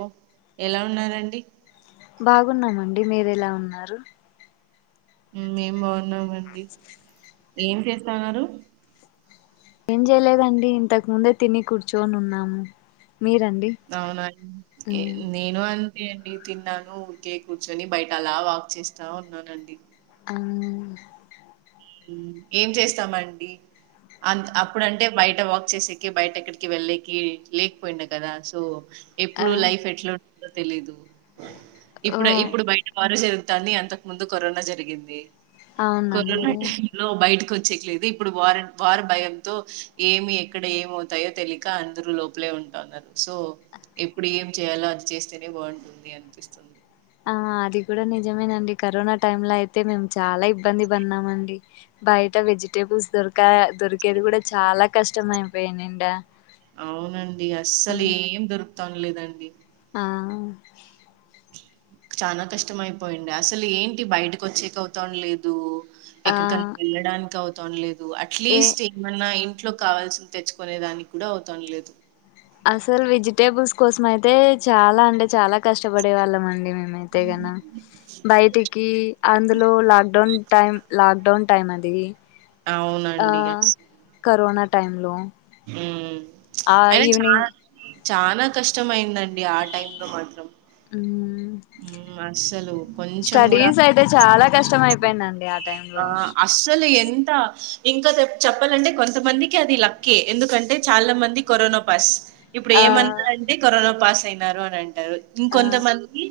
ఓ ఎలా ఉన్నారండి బాగున్నామండి మీరెలా ఉన్నారు మే బా ఉన్నామండి ఏం చేస్తన్నారు ఏం చేయలేదండి ఇంతకు ముందే తిని కూర్చుని ఉన్నాము మీరండి అవునా హ్మ్. నేను అం అే అండి తిన్నాను ఊరికే కూర్చొని బయట అలా వాక్ చేస్తా ఉన్నానండి అ ఏం చేస్తామండి అంత అప్పుడంటే బయట వాక్ చేసేకి బయట ఎక్కడికి వెళ్ళకి లేకపోయిడు కదా సో ఆ ఎప్పుడు లైఫ్ ఎట్లా తెలిదు ఓ ఇప్పుడ ఇప్పుడు బయట వారుస తనీ అంతకు ముందు కరోనా జరిగింది అవునండి లో బయటకు వచ్చేకియలేదు ఇప్పుడు వార వారు భయంతో ఏమి ఎక్కడ ఏమవుతాయో తెలియక అందరూ లోపలే ఉంటన ఉన్నారు సో ఎప్పుడే చేయాలో అది చేస్తేనే బాగుంటుంది అనిపిస్తుంది ఆ అది కూడా నిజమేనండి కరోనా టైమ్ లో అయితే మేము చాలా ఇబ్బంది పడిన్నామ అండి బయట వెజిటేబుల్స్ దొరకా దొరికేది కూడా చాలా కష్టం అయిపోయా నిం అవునండి అస్సలు ఏం దొరుకు తొనలేదండి ఆ చనా కష్టంమయిపోయిండె అసలు ఏంటి బయటకు వచ్చేక అవుతాం లేదు ఆ ఎక్కడికన్నా వెళ్ళడానికి అవుతు తొనలి ఏ అట్లీస్ట్ ఏమన్నా ఇ ఇంట్లో కావాల్సిిన తెచ్చుకునే దానికి కూడా అవుతంలేదు అసలు వెజిటేబుల్స్ కోసం అయితే చాలా అంటే చాలా కష్టపడే వాళ్ళండి ైతే కదా బయటికి అందులో లాక్డౌన్ టైం లాక్డౌన్ టైమ్ అది ఆ అవునండి కరోనా టైంలో ఆ ఆ ఈవనింగ్ చనాా కష్టంమయిందండి ఆ టైం లో మాత్రం హ్మ్. అస్సలు కొంచెం గూడా స్టడీస్ అయితే చాలా కష్టం అయిపోయిందండి ఆ టైం లో ఆ అస్సలు ఎంత ఇంకా చెప్పాలంటే కొంతమందికి అది లక్కే ఎందుకంటే చాలా మంది కరోనా పస్ ఇప్పుడు ఆ ఏమన్నా అంటే కరోనా పాస్ సైమారు అ రండి ఆ ఇంకొంత మంది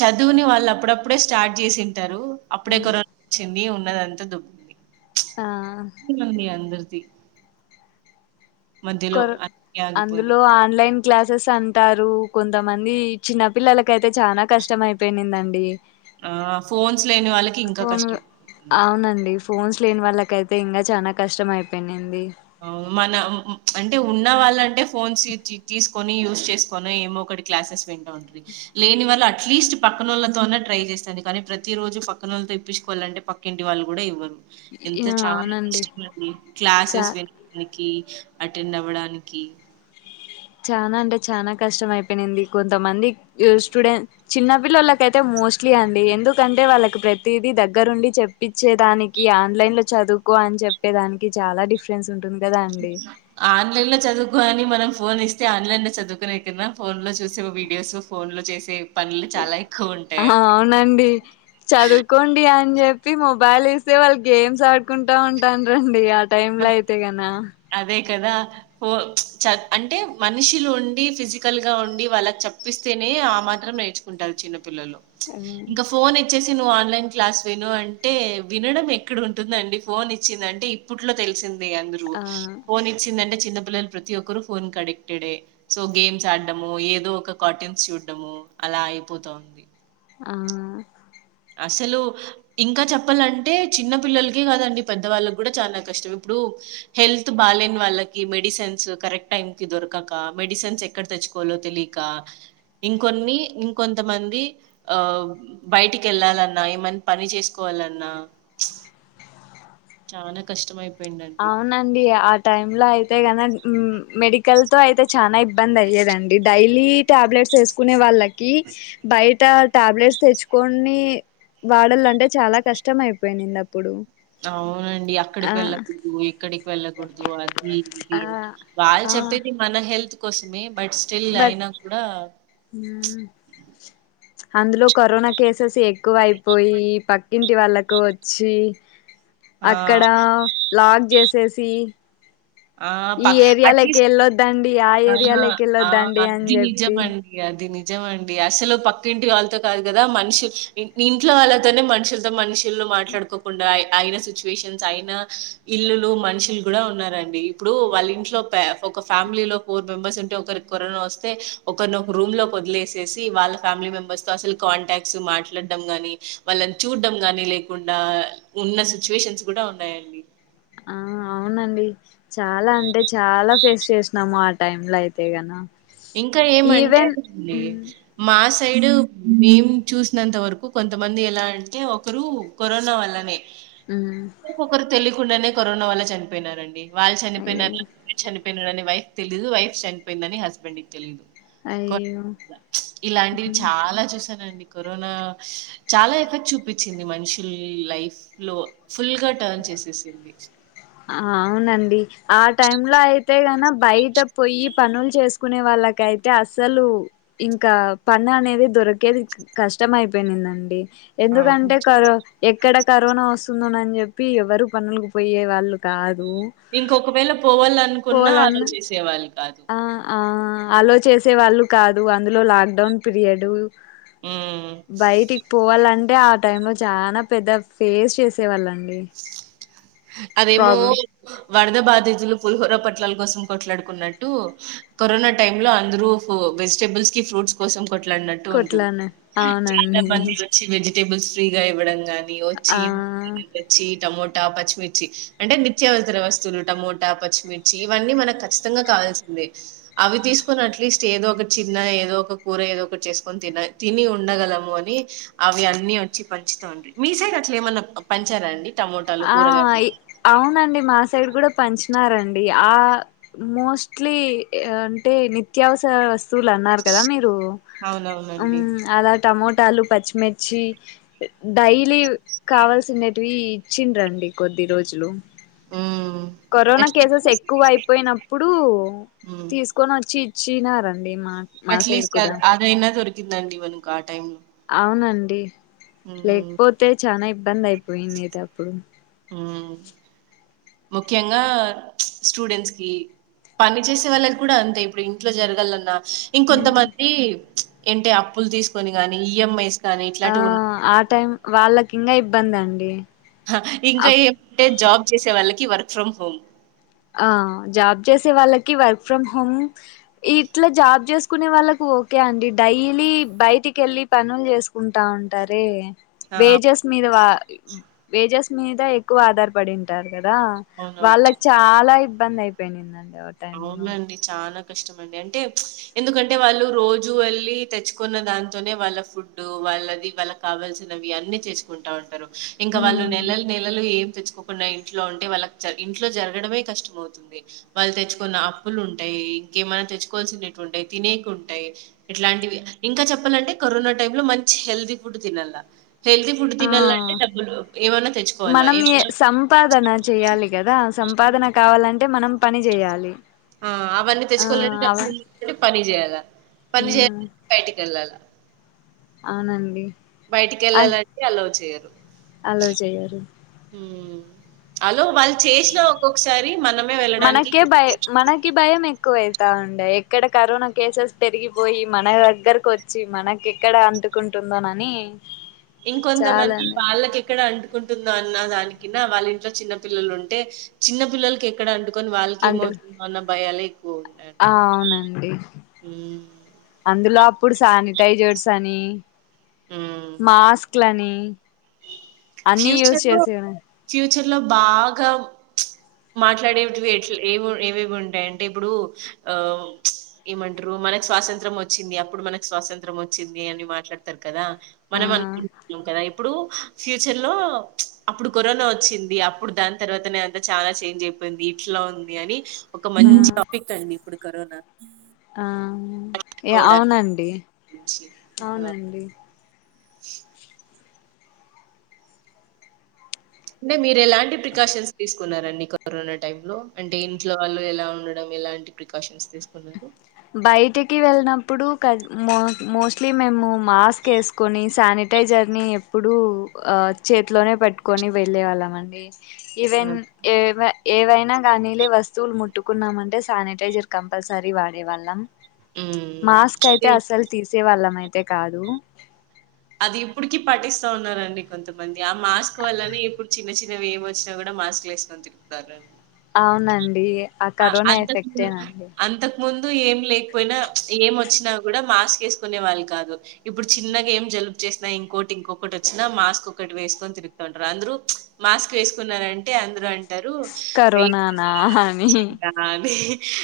చదువుని వాళ్ళు అప్పుడప్పుడే స్టార్ట్ చేసింటారు అప్పుడే క ీ ఉన్నదంతా దుకుంది ఆ మంది అందరు [unintelligible] మధ్యలో కొ అన్నీ ఆగిపోయినయి. అందులో ఆన్లైన్ క్లాసెస్ అంటారు కొంతమంది చిన్న పిల్లలకయితే చాలా కష్టం అయిపోయిందండి ఆ ఫోన్స్ లేని వాళ్ళకి ఇంకా ఫోన్ కష్టంతుంది ఇకైతే ఇంకా చానా కష్టం అయిపోయింది మన అంటే ఉన్న వాళ్ళంటే ఫోన్స్ తీసుకొని యూస్ చేసుకొని ఏమో ఒకటి క్లాసెస్ విన్ [unintelligible] లేని వాళ్ళ అ అట్లీస్ట్ పక్కనోళ్ళతోన్న ట్రై చేస్తాంది కానీ ప్రతిరోజు పక్కనోళ్ళతో ఇప్పించుకోవాలంటే పక్కింటి వాళ్ళు కూడా ఇవ్వరు ఎంత చాలా అవునండి ఇష్టమ అండి క్లాసెస్ చా విన్ కి అటెండ్ అవ్వడానికి చానా అంటే చానా కష్టం అయిపోయినంది కొంతమంది స్టూడెంట్ చిన్నపిల్లలకి అయితే మోస్ట్లీ అండి ఎందుకంటే వాళ్ళకి ప్రతిది దెగ్గరుండి చెప్పచ్చేదానికి ఆన్లైన్ లో చదువుకో అని చెప్పేదానికి చాలా డిఫరెన్స్ ఉంటు ఆన్లైన్ లో చదువుకో అని మనం ఫోన్ ఇస్తే ఆన్లైన్ లో చదువుకునే కన్నా ఫోన్ లో చూసే వీడియోస్ ఫోన్ లో చేసే పనులు చాలా ఎక్కువ ఆ ఉంటాయండి అవునండి చదువుకోండి అని అని చెప్పి మొబైల్ ఇస్తే వాళ్ళు గేమ్స్ ఆడుకుంటా ఉంటారండి టైంలో అయితే కనా అదే కదా అంటే మనుషులు ఉండి ఫిజికల్ గా ఉండి వాళ్ళకి చప్పిస్తేనే ఆ మాత్రం నేర్చుకుంటారు చిన్నపు పిల్లలు ఇంకా ఫోన్ ఇచెసి నువ్వు ఆన్లైన్ క్లాస్ విను అంటే వినడం ఎక్కడ ఉంటుందండి ఫోన్ ఇచ్చిందంటే ఇప్పుట్లో తెలిసింది అందరూ ఆ ఫోన్ ఇచ్చిందంటే చిన్న పిల్లలు ప్రతి ఒక్కరు ఫోన్ కి అడిక్టెడే సో గేమ్స్ ఆడము ఏదో ఒక కార్టూన్స్ చూడము అలా అయిపోతుంది ఆ అసలు ఇంకా చెప్పాలంటే చిన్న పిల్లలకే కాదండి పెద్ద వాళ్ళకి కూడా చాలా కష్టం ఇప్పుడు హెల్త్ బాగాలేని వాళ్ళకి మెడిసిన్స్ కరెక్ట్ టైమ్ కి దొరకక మెడిసిన్స్ ఎక్కడ తెచ్చుకోవాలో తెలియక ఇంకొన్ని ఇంకొంతమంది ఆ బయటికి వెళ్ళాలన్నా ఏమన్నా పని చేసుకోవాలన్నా చానా కష్టమై అవునండి ఆ టైమ్ లో అయితే గన మెడికల్ తో అయితే చాలా ఇబ్బంది అయ్యేదండి డైలీ టాబ్లెట్స్ వేసుకునే వాళ్ళకి బయట టాబ్లెట్స్ తెచ్చుకోని వాడాలంటే చాలా కష్టం అయిపోయినంది అప్పుడు అవునండి ఆ అక్కడికి వెళ్ళకు ఎక్కడికి వెళ్ళకూడదు అది ఇది ఆ వాళ్ళు ఆ చెప్పేది మన హెల్త్ కోసమే బట్ స్టిల్ బట్ అయినా కూడా హ్మ్ అందులో కరోనా కేసెస్ ఎక్కువ అయిపోయి పక్కింటి వాళ్ళకు వచ్చి ఆ అక్కడ లాక్ చేసేసి ఆ ప ఈ ఏరియా లోకి అట్లీస్ట్ ఎళ్ళొద్దండి ఆ ఆ అది నిజం చెప్పి అండి అది నిజ నిజం అండి అసలు పక్కింటి వాళ్ళతో కాదు కదా మనుషు ఇంట్లో వాళ్ళతోనే మనుషులతో మనిషి ఇల్లు మాట్లాడుకోకుండా అయిన సిచ్యువేషన్స్ అయిన ఇల్లులు మనుషులు కూడా ఉన్నారండి ఇప్పుడు వాళ్ళ ఇంట్లో ఒక ఫ్యామిలీలో ఫోర్ మెంబెర్స్ ఉంటే ఒకరికి కరోనా వస్తే ఒకరిని ఒక రూమ్ లో వదిలేసేసి వాళ్ళ ఫ్యామిలీ మెంబర్స్ తో అసలు కాంటాక్ట్స్ మాట్లాడడం గాని వాళ్ళని చూడడం కానీ లేకుండా ఉన్న సిట్యుయేషన్ కూడా ఉన్నాయి అండి ఆ అవునండి చాలా అంటే చాలా ఫేస్ చేసినము ఆ టైమ్ లో అయితే గన ఇంకా ఏమంటే ఈవెన్ మ్మ్ మాస్ సైడ్ మేము చూసినంత వరకు కొంతమంది ఎలా అంటే ఒకరు కరోనా వల్లనే మ్మ్ ఒక్కరు తెలుగు కుండానే కరోనా వల్ల చనిపోయినారండి వాళ్ళు చనిపోయిన అయ్యో వీళ్ళు చనిపో [unintelligible] వైఫ్ తెలీదు వైఫ్ చనిపోయిందని హస్ [unintelligible] లి తెలీదు కొ అయ్యో [unintelligible] ఇలాంటివి మ్మ్ చాలా చూసానండి కరోనా చాలా ఎఫక్ట్ చూపించింది మనుషుల్ లైఫ్ లో ఫుల్గా టర్న్ చేసేసింది ఆ అవునండి ఆ టైమ్ లో అయితే న బయట పోయి పనులు చేసుకునే వాళ్ళకయితే అస్సలు ఇంకా పని అనేది దొరికేది కష్టం అయిపోయిందండి అవును, ఎందుకంటే కరో ఎక్కడ కరోనా వస్తుందనని చెప్పి ఎవరు పనులకు పోయే వాళ్ళు కా ఇంకొకవేళ పోవాలనుకున్నా అల్లో పోవాలన్నా చేసే వాళ్ళు కాదు వచ్చే వాళ్ళు కాదు అందులో లాక్డౌన్ పీరియడ్ మ్మ్ బైటికి పోవాలం అంటే ఆ టై లో చాలా పెద్ద ఫేస్ చేసే వాళ్ళ అదేం మూయి వ వరద బాధతులు పులిహోర పొట్లల కోసం కొట్లాడుకున్నాట్టు కరోనా టైమ్ లో అందరు వెజిటబుల్స్ కి ఫ్రూట్ కోసం కొట్లాడినట్టు ఉంటుంది కొట్లానే అవునండి వెజిటబుల్స్ ఫ్రీ గా ఇవ్వడం గాని ఆ టమోట, పచ్చిమిర్చి అంటే నిత్యావసర వస్తువులు టమోటా, పచ్చిమిర్చి ఇవన్నీ మనకు కచ్చితంగా కావాల్సిందే అవి తీసుకొని అట్లీస్ట్ ఏదో ఒకటి చిన్న ఏదో ఒక కూర ఏదో ఒకటి చేసుకొని తిన తిని ఉండగలము అని అవి అని వచ్చి పంచుతుండిరి పంచార అండి ఆ అవునండి మా సైడ్ కూడా పంచినారండి ఆ మోస్ట్లీ అంటే నిత్యావసర వ వస్తువులు అన్నారు కదా మీరు ఉ అవునవునండి అలా టమోటాలు పచ్చిమిర్చి డైలీ కావాల్సిండేటివి ఇచ్చిండి రండి కొద్ది రోజులు మ్మ్ కరోనా కేసెస్ ఎక్కువ అయిపోయినప్పుడు తీసుకొని వచ్చి చినారండి మా మా ఆట్ సైడ్ లిస్ట్ కూడా అది అయినా దోరి తినాల అండి వాళ్ళకా టైం అవునండి లేక్పొతే చనా ఇబ్బంది అయ్యేది పోయింది కదా అప్పుడు ముఖ్యంగా స్టూడెంట్స్ కి పని చేసే వాళ్ళకి కూడా అంతే ఇప్పుడు ఇంట్లో జరగాలన్న ఉమ్, ఇంకొంతమంది ఏంటే అప్పులు తీసుకొని గాని ఈఎంఐ స్ ఆ ఆ టైం వాళ్ళకి ఇంకా ఇబ్బంది అండి ఇంకా అప్ ఏమంటే జాబ్ చేసే వాళ్ళు కి వర్క్ ఫ్రం హోమ్ ఆ జాబ్ చేసే వాళ్ళకి వర్క్ ఫ్రమ్ హోమ్ ఇట్లా జాబ్ చేసుకునే వాళ్ళకి ఓకే అండి డైలీ బయటికి వెళ్ళి పనులు చేసుకుంటా ఉంటారే ఆ వేజస్ మీద వా వేజస్ మీద ఎక్కువ ఆధారపడింటారు కదా అవునవును వాళ్ళకి చాల ఇబ్బంది అయిపోయినిందండి ఆ టైమ్ లో అవునండి చాల కష్టమండి అంటే ఎందుకంటే వాళ్ళు రోజు వెళ్ళి తెచ్చుకున్న దాంతోనే వాళ్ళ ఫుడ్ వాళ్ళది వాళ్ళకి కావాల్సినవి అన్ని తెచ్చుకుంటా ఉంటారు ఇంకా వాళ్ళు ఉమ్ నెలలు నెలలు ఏమ్ తెచ్చుకోకుండా ఇంట్లో ఉంటే వాళ్ళకు ఇంట్లో జరగడమే కష్టం అవుతుంది వాళ్ళు తెచ్చు కొన్న అప్పులు ఉంటాయి, ఇంకేమనా తెచ్చుకోవాల్సినవి ఉంటాయి తినేకుంటాయి, ఇట్లాంటివి ఇంకా చెప్పాలంటే కరోనా టైమ్ లో మంచి హెల్తీ ఫుడ్ తినాల, హెల్తీ ఫుడ్ ఆ తినాలంటే డబ్బులు ఏమన్నా తెచ్చుకోవాలా మనం ఏ ఏమన్నా సంపాదన చెయాలి, కదా సంపాదన కావాలంటే మనం పని చేయాలి, ఆ అవన్నీ ఆ తెచ్చుకోవాలంటే అవ డబ్బులుంటేనే పని చేయాలా పని ఉమ్ చేయాలంటే బయటికి వెళ్ళాలా, అవునండి బయటికి అ వెళ్ళాలంటే అలో చేయారు. అలో చెయ్యారు అలో వాళ్ళు చేసినా ఒక్కొక్కసారి మనమే వెళ్ళడానికి మనకే భయ మనకి భయం ఎ ఎక్కువ అయిత ఉండే ఎక్కడ కరోనా కేసెస్ పెరిగిపోయి, మన దగ్గరకు వచ్చి మనకి ఎక్కడ అంటుకుంటుందోనని, ఇంకొంతమంది చాలానే వాళ్ళకి ఎక్కడ అంటుకుంటుందో, అన్న దాన్ని వాళ్ళ ఇంట్లో చిన్న పిల్లలు ఉంటే చిన్న పిల్లలకి ఎక్కడ అన్ ని వాళ్ళకి అంటు ఏమవుతుంద, ఉన్న భయాలే, ఎ ఆ అవునండి ఉమ్. ఇప్పుడు శానిటైజర్స్ అని మాస్క్ అట్లని ఫ్యూచర్ లో ఫ్యూచర్ లో బాగా మాట్లాడేటివి ఎలా ఏ ఏమేవి ఉంటాయి అంటే ఇప్పుడు ఆ ఏమంటారు మనకు స్వాతంత్రం వచ్చింది అప్పుడు మనకు స్వాతంత్రం వచ్చింది అని మాట్లాడతారు. కదా ఆ మనం అనుకుంటున్నాము కదా ఇప్పుడు ఫ్యూచర్ లో అప్పుడు కరోనా వచ్చింది, అప్పుడు దాని తర్వాతనే అంతా చాలా చేంజ్ అయిపోయింది, ఇట్లా ఉంది అని ఒక ఆ మంచి టాపిక్ అండి ఇప్పుడు కారోనా ఆ ఏ అవునండి, గురించి. ఆ! అవునండి [unintelligible] అంటే మీరు ఎలాంటి ప్రికాషన్స్ తీసుకున్నారండి, కరోనా టై లో అంటే ఇంట్లో వాళ్ళు ఎలా ఉండడం ఎలాంటి ప్రికాషన్స్ తీసుకున్నారు. బయటికి వెళ్ళినప్పుడు మోస్ట్లీ మేము మాస్క్ వేసుకొని శానిటైజర్ ని ఎప్పుడూ చేతిలోనే పెట్టుకొని వెళ్ళే వాళ్ళం అండి. ఈవెన్ ఏవ ఏవైనా, కానీలే వస్తువులు ముట్టుకున్నాంమంటే శానిటైజర్ కంపల్సరీ వాడి, డె వాళ్ళం, మ్మ్ మాస్క్ అయితే అసలు తీస్ తీసే వాళ్ళం అయితే కాదు, అది ఇప్పుటికి పటిస్తా ఉన్నారండి కొంతమంది ఆ మాస్క్ వల్లనే ఇప్పుడు చిన్న చిన్నవి ఏమి వచ్చినా కూడా మాస్క్లు వేసుకొని తిపుతారు. అవునండి ఆ కరోనా అంతకు ము ఎఫెక్టేనండి అంతకు ముందు ఏం లేకపోయినా ఏం వచ్చినా కూడా మాస్క్ వేసుకునే వాళ్ళు కాదు ఇప్పుడు చిన్నగా ఏం జ యూస్ చేసిన ఇంకొటి ఇంకాకటి వచ్చిన మాస్క్ ఒకటి వెస్కొని తిరుగుతా ఉంటారు, అందరూ మాస్క్ వేకున్నారంటే, అందరూ అన్న అంటారు కరోనానా అని [unintelligible] అని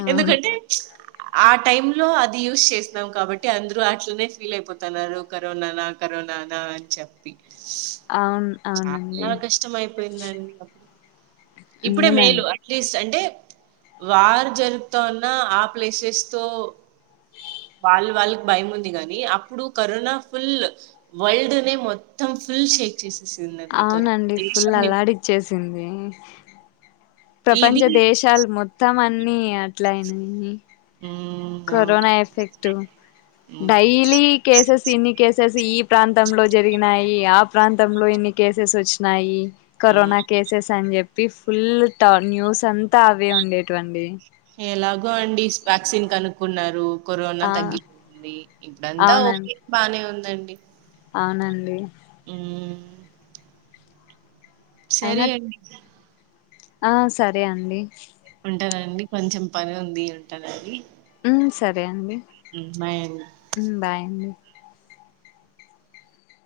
ఆ ఎందుకంటే ప్చ్ ఆ టైం లో అది యూస్ చేసినాం కాబట్టి. అందరూ అట్లనే ఫీల్ అయిపోతున్నారు. కరోనా నా కరోనానా అని చెప్పి అవును అవునండి చాలా కష్టం అయిపోయిందండి. ఇప్పుడే అవునండి మేలు అట్లీస్ అంటే వార్ జర్గుత్తున్న ఆ ప్లేసెస్ తో, వాళ్ వాళ్ళకి భయం ఉంది గానీ. అప్పుడు కరోనా ఫుల్ వల్డ్నే మొత్తం. ఫుల్ షేక్ చేస్ అవునండి ఫుల్ అల్లాడిచ్చేసింది. ప్రపంచ ఇది దేశాల్ మొత్తం అన్ని అట్లయినాయి. మ్మ్ అవును కరోనా ఎఫెక్టు మ్మ్ డైలీ కేసెస్ ఇన్ని కేసెస్ ఈ ప్రాంతంలో జరిగినాయి. ఆ ప్రాంతంలో ఇన్ని కేసెస్ వచ్చినాయి. మ్మ్ కరోనా కేసెస్ అని చెప్ ప్పి ఫుల్ ట న్యూస్ అంతా అవే ఉండేట్వండి. ఎలాగో అండి స్వ్యాక్సిన్ కనుక్కున్నారు. కోరోనా ఆ తగ్గిపోయింది. ఇప్పుడంతా అవునం ఓకె బానే ఉంద్ నండి అవునండి సరే అయినా అండి ఆ సరే అండి ఉంటనండి కొంచెం పని ఉంది ఉంటనండి. ఉహ్ సరే అండ్ అండి హ్మ్ బాయ్ అండి